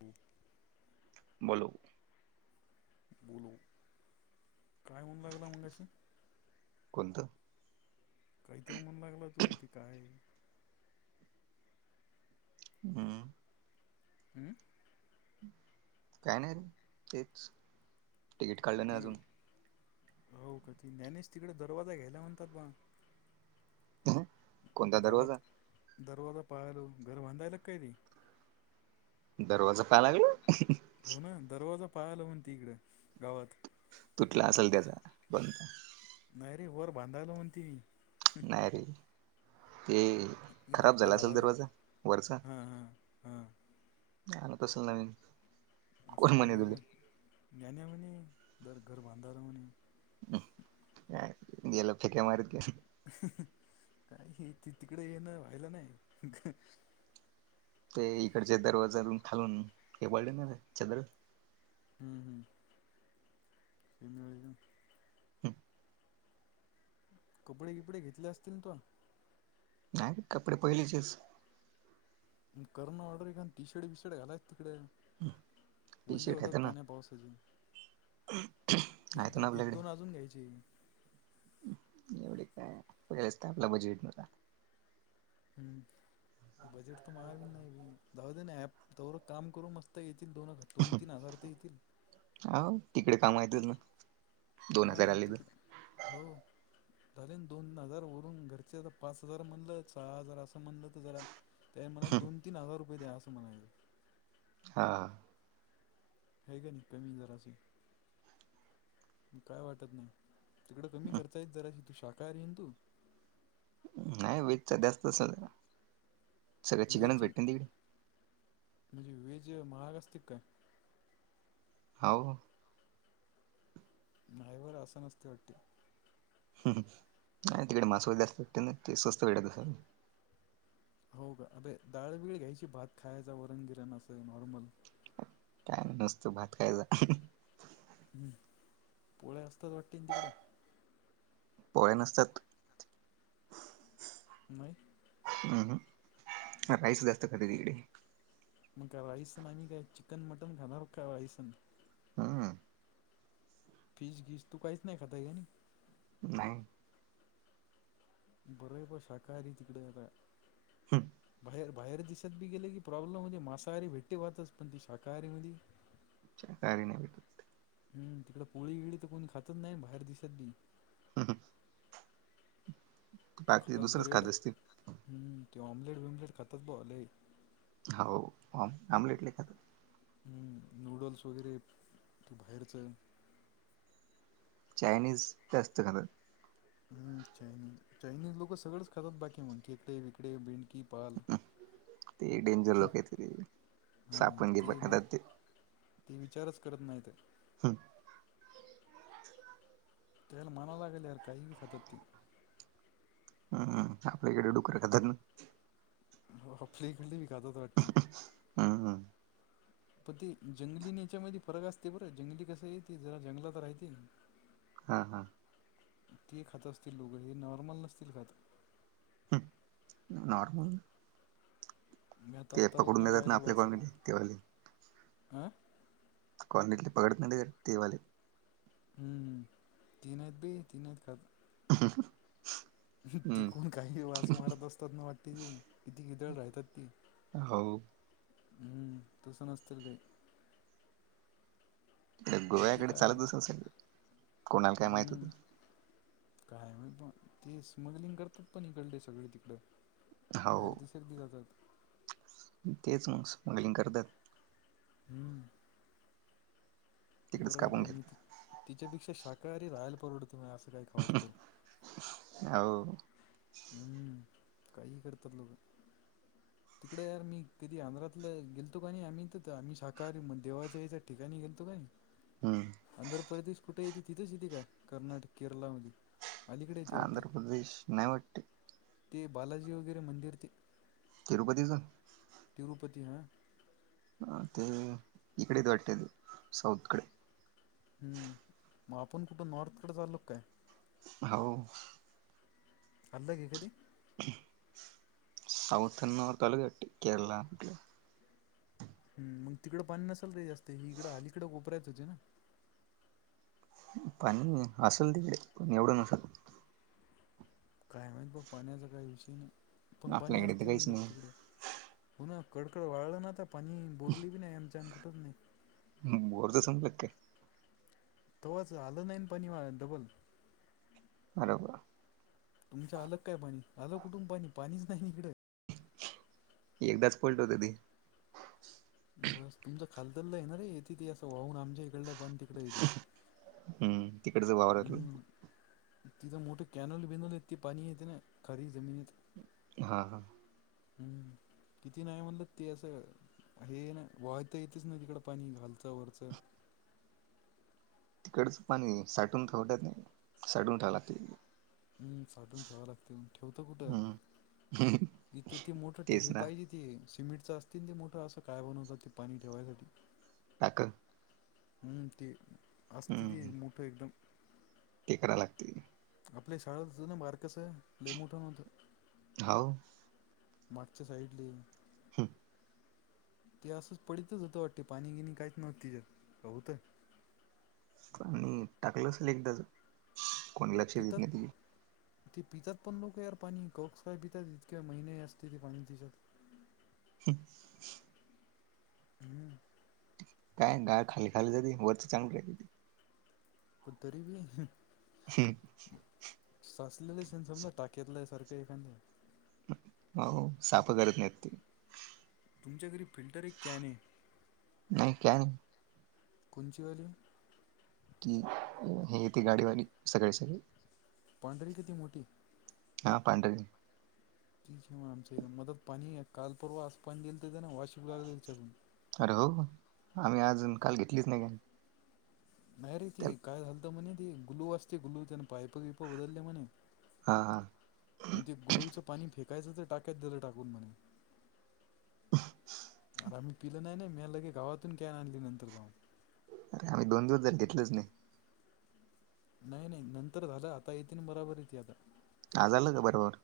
हम. बोलो. बोलो, काय म्हणा लागला मगाशी. कोणतं? काहीतरी म्हना लागला तू ते काय? हम्. हम्म. काय नाही रे, तेच, तिकीट काढलं नाही ते अजून. हो का ती ज्ञानेश तिकडे दरवाजा घ्यायला म्हणतात बा. कोणता दरवाजा गावात, दरवाजा पाहाल घर बांधायला काय रे? दरवाजा पहाय लागल. हो ना दरवाजा पाहायलो म्हणती इकड, गावात. तुटला असेल त्याचा, बंद. नाही रे वर बांधायलो म्हणते ही. नाही रे! ते हे खराब गप्पा झाला असेल झाडाला दरवाजा, वरचा. हां हां हां आणत असल नवीन. कोण म्हणे तुले [unintelligible] हम्, काय गेल फेके मारत. काही तिकडे येणं व्हायला नाही. ते इकडचे दरवाजानू खालून, हे पडले ना छिद्र. हम्म हम्. [unintelligible] हम. कपडे किपडे घेतले असतील तोन. नाही कपडे पहिलेचेच. कर ना ऑर्डर का टी शर्ट बिशर्ट घालायच तिकडे. टी वल्ले शर्ट होतात आहेत ना पाण्या पावसाचे. एक आहेत दो ना एक दोन आपल्याकडे अजून घ्यायची. एवढे काय [unintelligible] आपला बजेट नव्हता. हम्म. [unintelligible] काम करू मस्त येतील दोन. दोन तीन हजार त येतील. हाव तिकडे काम येतात ना, दोन हा हजार आलेलं. हो. तरी दोन हजार वरून घरचे तर पाच हजार म्हणलं सहा हजार असं म्हणलं तर जरा. त्या मना दोन तीन हजार रुपये द्या असं म्हणायचं. हा. आहे का नाय, कमी जरा अस? काय वाटत नाही, तिकडं कमी खर्चायचं जरा शी तू शाकाहारी हेन तू? नाही वेजच जास्त असण. [unintelligible] म्हणजे वेज महाग असते काय? हाव. नाहीवर असं नसतय वाटते. नाही तिकडे मासेवाले जास्त आहेत त्यांना ते स्वस्त भेटत असेल. हो ग अबे डाळबिळ घ्यायची भात खायचा वरण-बिरण असं नॉर्मल. काय नसतं भात खायचा. हम्म पोळ्या असतात वाटतेन तिकडं. पोळ्या नसतात. मग? अ हम्म राईस जास्त खातात इकडे. मग काय राईसन आम्ही काय चिकन मटन खाणार का राईसन? हम्म फीश गीस तू काहीच नाही खातायानी? नाही. बरय ब शाकाहारी तीकड यदा. हम. बाहेर, बाहेर दिसत बी गेले की प्रॉब्लेम होतेे मसाहारी भेट्टी भातच पण ती शाकाहारी मधी. [inaudible] चरकारी नाही [unintelligible] हम्म तिकडं पोळी गिळी तर कोणी खातच नाही बाहेर दिसत बी. [unintelligible] ते बाकी खातात दुसरंच ब्रेड खात असतील हम्म ते ऑम्लेट बिम्लेट खातात बा लई. हावो हो आम्लेट लई खातात. हम्म नूडल्स वगैरे तू बाहेरचं. चायनीज जास्त खातो. हम्म चायनी चायनीज लोकं सगळंच खातात बाकी म्हण खेकडे विकडे भेंडकी पाल ते डेंजर लोक आहेत रे हा सापण बिप नाही खातात ते. ते विचारच करत नाहीत. हम. त्याल माणालागल यार कहीवी खातात ती. हम्म आपल्या इकडे डुकरं खातात ना. हो आपल्या इकडली बी खातात वाट्टी. हम्म प ते जंगली नेच्यामध्ये फरक असते बरं जंगली कसं आहे ते जरा जंगलात रायते. [inaudible] हा, हा. ते खात असतील लोघं हे नॉर्मल नसतील खात. हंम नॉर्मल मी आता ते आत्ता लोक पकडून नाही नेतात ना पाहिलं बा आपल्या असं काही कॉलमध्ये ते वाले. हा कॉलनीतले पकडं नाही ते काय ते वाले. हम्म तीन आहेत बे तीन आहेत खात [unintelligible] तिकून काही वास मारत असतात ना वाटते ते किती कित्याळ राहतात ती. हो. हम्म तसं नसतील रे. बाकी गोव्याकडे काय चालत [unintelligible] कोणाला काय माहित हम्म होती? काय माहित बा ते स्मगलिंग करतात पण इकडले सगळे तिकड बाहेर हो दिस दिसतात. तेच मग स्मगलिंग करतायत. हम्म. तिकडेच बरं आहे कापून बा मी घेतात तिच्यापेक्षा शाकाहारी राहायला परवडत मी असं काय खाऊ असतो. हावो. हम्म काही करतात लोक. तिकडं यार मी कधी आंध्रातलं गेलतो ब आणि आम्ही तर आम्ही साकाहारी म देवाचं हेच ठीकानी गेलतो काय. हम्म. आंध्र प्रदेश कुठे येते तिथंच येते का कर्नाटक केरलामध्ये. अलीकडे येते वाटते आंध्र प्रदेश नाही वाट्ट. ते बालाजी वगैरे मंदिर ते. तिरुपतीचा तिरूपती हा अ ते इकडेच वाटते ते साऊथकडे हम्म मग आपण कुठं नॉर्थकडे चालो काय? हो. अल्लं की कधी. सौथन नॉर्काल कटे केरळ अटलं. हम मग तिकडं पाणी नसाल रे जास्त हि इकडे हालीकडडे कोपरायच होते ना. पण असेल तिकडे पण एवढं नसाल. काय माहित प पाण्याचा काही विषय नाही पण पाणी आपल्याकडे तर असते काहीच म्हणतात नाही तिकडेच हो ना कडकड वाळलं ना आ पाणी बोरली बी नाही आमच्या आणि कुठंच नाही. बोरचा संमल का. तवच आलं नाही पण डबल. बरोबर. तुमच्या अलग काय पाणी आलं कुठून पाणी पाणीच नाही इकडत एकदाच पलट होते ती बस तुमचं खालदला आहेणार रे ये ति असं वाहून आमच्या इकडलं पण तिकड येते. हम्म तिकडच वावर हम्म तिथं मोठं कॅनल बिनल य ते पाणी येते ना खारी जमीन येत. हा हां. हम्म किती नाही म्हणलं ते असं. हे ना वायता येतच ना तिकड पाणी घालचं वरचं तिकडच पाणी साठून ठेवडत नाही साठून ठेवला ते हम् साठून ठेवाव लागते ठेवत कुठं हम्म इथं ते मोठ ट तेच हेर ना पाहिजे सिमेंटच असतील ते मोठं असं काय बनवतात ते पाणी ठेवायसाठी. ह. हम्म ते असत ते हम्म मोठं एकदम ते कराय लागतील. आपल्या शाळा ना बारकस आहे ल मोठा नव्हतं. हो. मागच्या साईडली हम्म. ते असंच पडतच होतं वाटते पाणी गिणी काहीच नव्हत तिच्यात का होतंय. आणि टाकलं असेल एकदा कोणी लक्ष देत पितात नाही त ते पितात पण लोक यार पाणी कौक्स काय पितात इतके महिने असते ते पाणी दिसात. ह. हम्म. काय गाळ खाली खाली जाती वरचं चांगली राहिय. पु तरी ब श. साचलेले सेन समला टाक्यातला सारखं एखा हो साफ करत नाही ते तुमच्या घरी फिल्टर एक कॅन आहे. नाही क नाही. कोच वरी कि हेथे गाडीवाली सगळे सगळे. पांढरी किती मोठी हा पंड. तीव आमच मदत पाणी कालपर्वा आज पाणी गईल त्याच्या ना वाशििक लाग जाल त्याच्यातून अरे हो आम्ही अजून काल घेतलीच नाही का? नाही रे ती काय घालत म्हणे ती ग्लू असते गुलू त्या पायप पिप बदलले म्हणे. हा हा. आणि ते गुलूचं पाणी फेकायचं तर टाकायच दलं टाकून म्हणे. [unintelligible] अर आम्ही पिलं नाही म्यालं के गावातून कॅन आणली नंतर जाऊन अर आम्ही दोन दोन जज घेतलेच नाही. नाही नाही नंतर झालं आता येते ना बराबर येते आता आ झालं का बरोबर.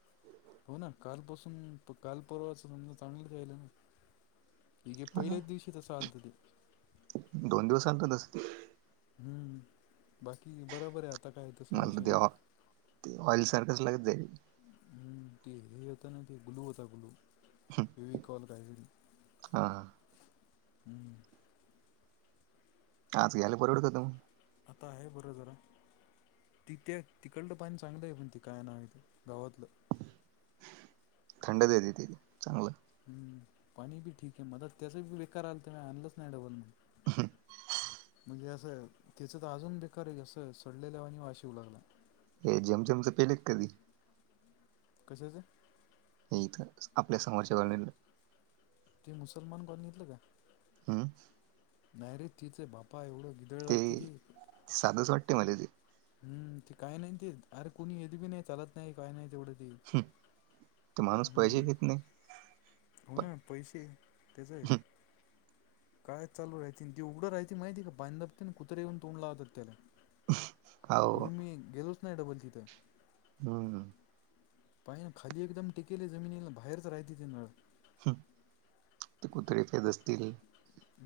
हो ना काल पासून काल परवाच समजा चांगलंचल ना. हे हा पहिल्याच दिवशी तसां अत ते दोन दिवस आणतोते हम्म बाकी बरोबर आहे आता काय तसा मला विषय ते नाही ते ऑइल सारखंच लागत जाईल हम्म ते हे होता ना ते गुलू होता गुलू तेवी कॉल करय हा हम् आज ग्यायला पररवडतं तू आता आहे बरं जरा तिथे तिकडलं पाणी चांगलं आहे पण ते काय नाव आहेथं गावातलं थंडच येते त चांगलं हम् पाणी बी ठीक आहे म त्याचा ब बेकार आला त्या म आणलंच नाही डबल म्हणून ह म्हणजे असं तिचं तर अजून बेकार आहे जस सडलेल्यावा आणि वाशिव लागला हे जमजमच पहिले कधी कशचं. नाही इथं आपल्या समोरच्या व ते मुसलमान कोण घेतलं का हं नाहीरे तिचे बापा एवढं ग ते साधच वाटते मला तेे हम्म ते काय नाही ते अरे कोुणी येत बी नाही चालत नाही काही नाही तेवढं त ते माणूस पाहिजे घेत नाही हो पण ना पैसे त्याच आहे काय चालू राय त ते उघडं राहती माहिती आहे का बांधबते ना कुत्रे येऊन तोंडलाहतात त्याला हो म्हण मी गेलोच नाही डबल तिथं हम् पाय ना खाली एकदम टिकेले जमिनीला बाहेरच राहते त नळ ते कुत रिफेद असतील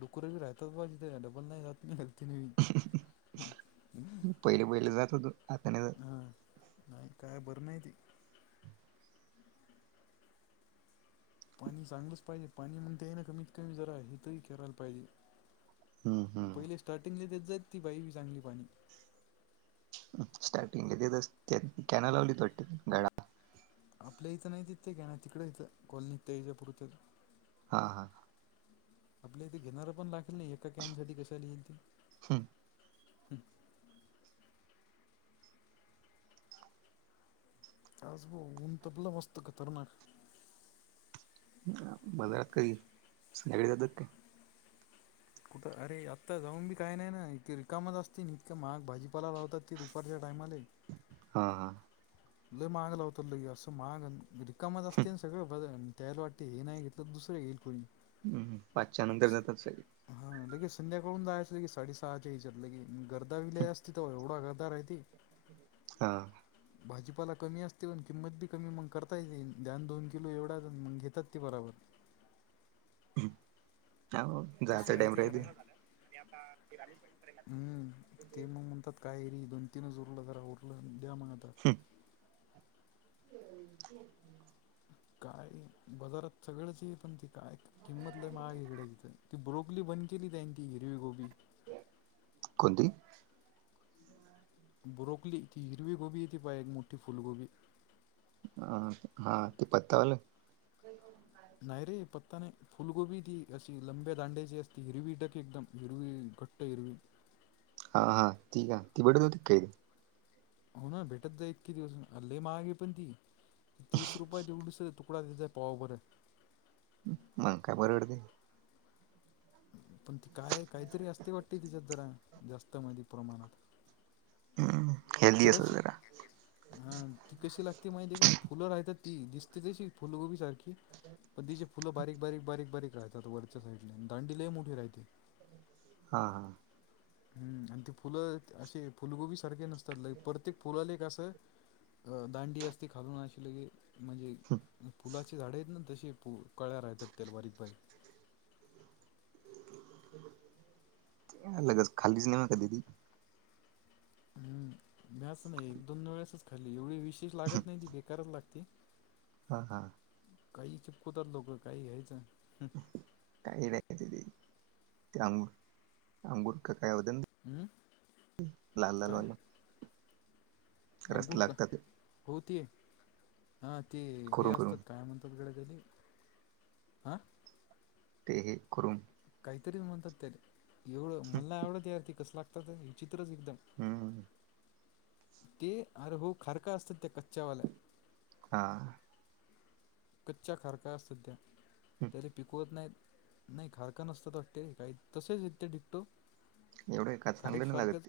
डुकुेी राहतात बा तिथे डबल नाही जात नाही त पहिले पहिले जात हो तू आता नाही हा नाही काय बरं नाही त पाणी चांगलंच पाहिजे पाणी मग त्या ना कमीत कमी जरा हेेतही करायला पाहिजे हम्म पहिले हम्म स्टार्टिंगले तेच जात ती बाई ह चांगली पाणी स्टार्टिंगला देत कॅन लावली त वाटते गड आपल्या इथं नाही तथे घ नाही तिकडं इथं कॉलनीतथेपूर हा हा आपल्या इथे घेणार पण लागेल नाही एका कॅनसाठीठी कशाला येईल ते हम्म काज बो उऊन त पला मस्त खतरनाक. बाजारात काय सजळी तक अरे आत्ता जाऊन बी काय नाही ना इते रिकामच असतील इतकं मग भाजीपाला लावतात ते दुपारच्या टायमाले. हा, हा. ल महाग लावत लग असं महाग रिकामत असते ना सगळं ब त्यायला वाटतें हे नाही घेतलं दुसरे घईल कोणी. हम् पाचच्या नंतर जातात सगळे, हा लगे संध्याकाळून जायचं की साडे सहा च्या विचार लगे गर्दा विले असती त एवढा गर्दा राहती. [inaudible] हा. भाजीपाला कमी असते पण किंमत बी कमी मग करता य ये ध्यान दोन किलो एवढा मग घेतात. ती बराबर. तसं जायचा टाम राहते. जरा हम्म ते मग म्हणतात कायरी दोन तीनच उरलं जरा उरलं द्या मग आता. [unintelligible] [unintelligible] काय बाजारात सगळंच ये पण त काय किंमत लय माहाग इकडे तिथं ती ब्रोपली बंद केली त्याची हिरवी गोबी. कधी. ब्रोकली ती हिरवी गोबी येते पाहा एक मोठी फुलगोबी. अ हा ते पत्तावालं ह. नाहीरे पत्ता नाही. फुलगोबी ती अशी लंब्या दांड्याची असती हिरवी डक एकदम हिरवी घट्ट हिरवी. हा हा ठी का ती बघत होती काै, हो ना भेटत जाई इतके दिवस हल्लई महागे पण ती. तीस रुपये देवढस तुकडा देत आहे पाव बरं. मग काय बरवडते. पण ती काय काहीतरी असती वाटते तिच्यात जरा जास्त मधी प्रमाणात. हम्म हेल्दी अस दुराश. जरा हा ती कशी लागते माहितीे का फुलं राहतात ती दिसते तशी फुलगोबी सारखी. पधदीचे फुलं बारीक बारीक बारीक बारीक राहतात. वरच्या साईडले दांडीलही मोठी राहते. हां, हां. हम् आणि ते फुलं असे फुलगोबी सारखे नसतात प्रत्येक फुलाला कसं, दांडी अस ती खा नशली की, म्हणजे फूलाचे झाडे आहेत ना तसे प कळ्या राहतात त्याला बारीक बारीक. लगच खाली सिनेमा कधी ती. हम्म! भ्यास नाही एक दोन वेळेसच खाल्ली एवढी विशेष लागत नाही ती बेकारच लागते. हा, हा. काही चिपकुतात लोकं काही घ्यायचं. काही राहायच ते ते अं अंंगुर का कायद काय. रस अंगुर का लागतात हो ते हा ते हे करून असतात करून काय म्हणतात. सतगडली हां! ते हे कुरून. काहीतरी म्हणतात त्या एवढं मला एवढं तयारतीी कसं लागतात. चित्रच एकदम हम्म ते अरे हो खारका असतात त्या कच्च्यावाल्या. हा. कच्च्या खारका सध्या तरी पिकवत नाहीत. नाही खारका नसतात वाटते काही तसेच येत ते डिकटो- एवढं का खारीक चांगलं नाही लागत ते. सारखंच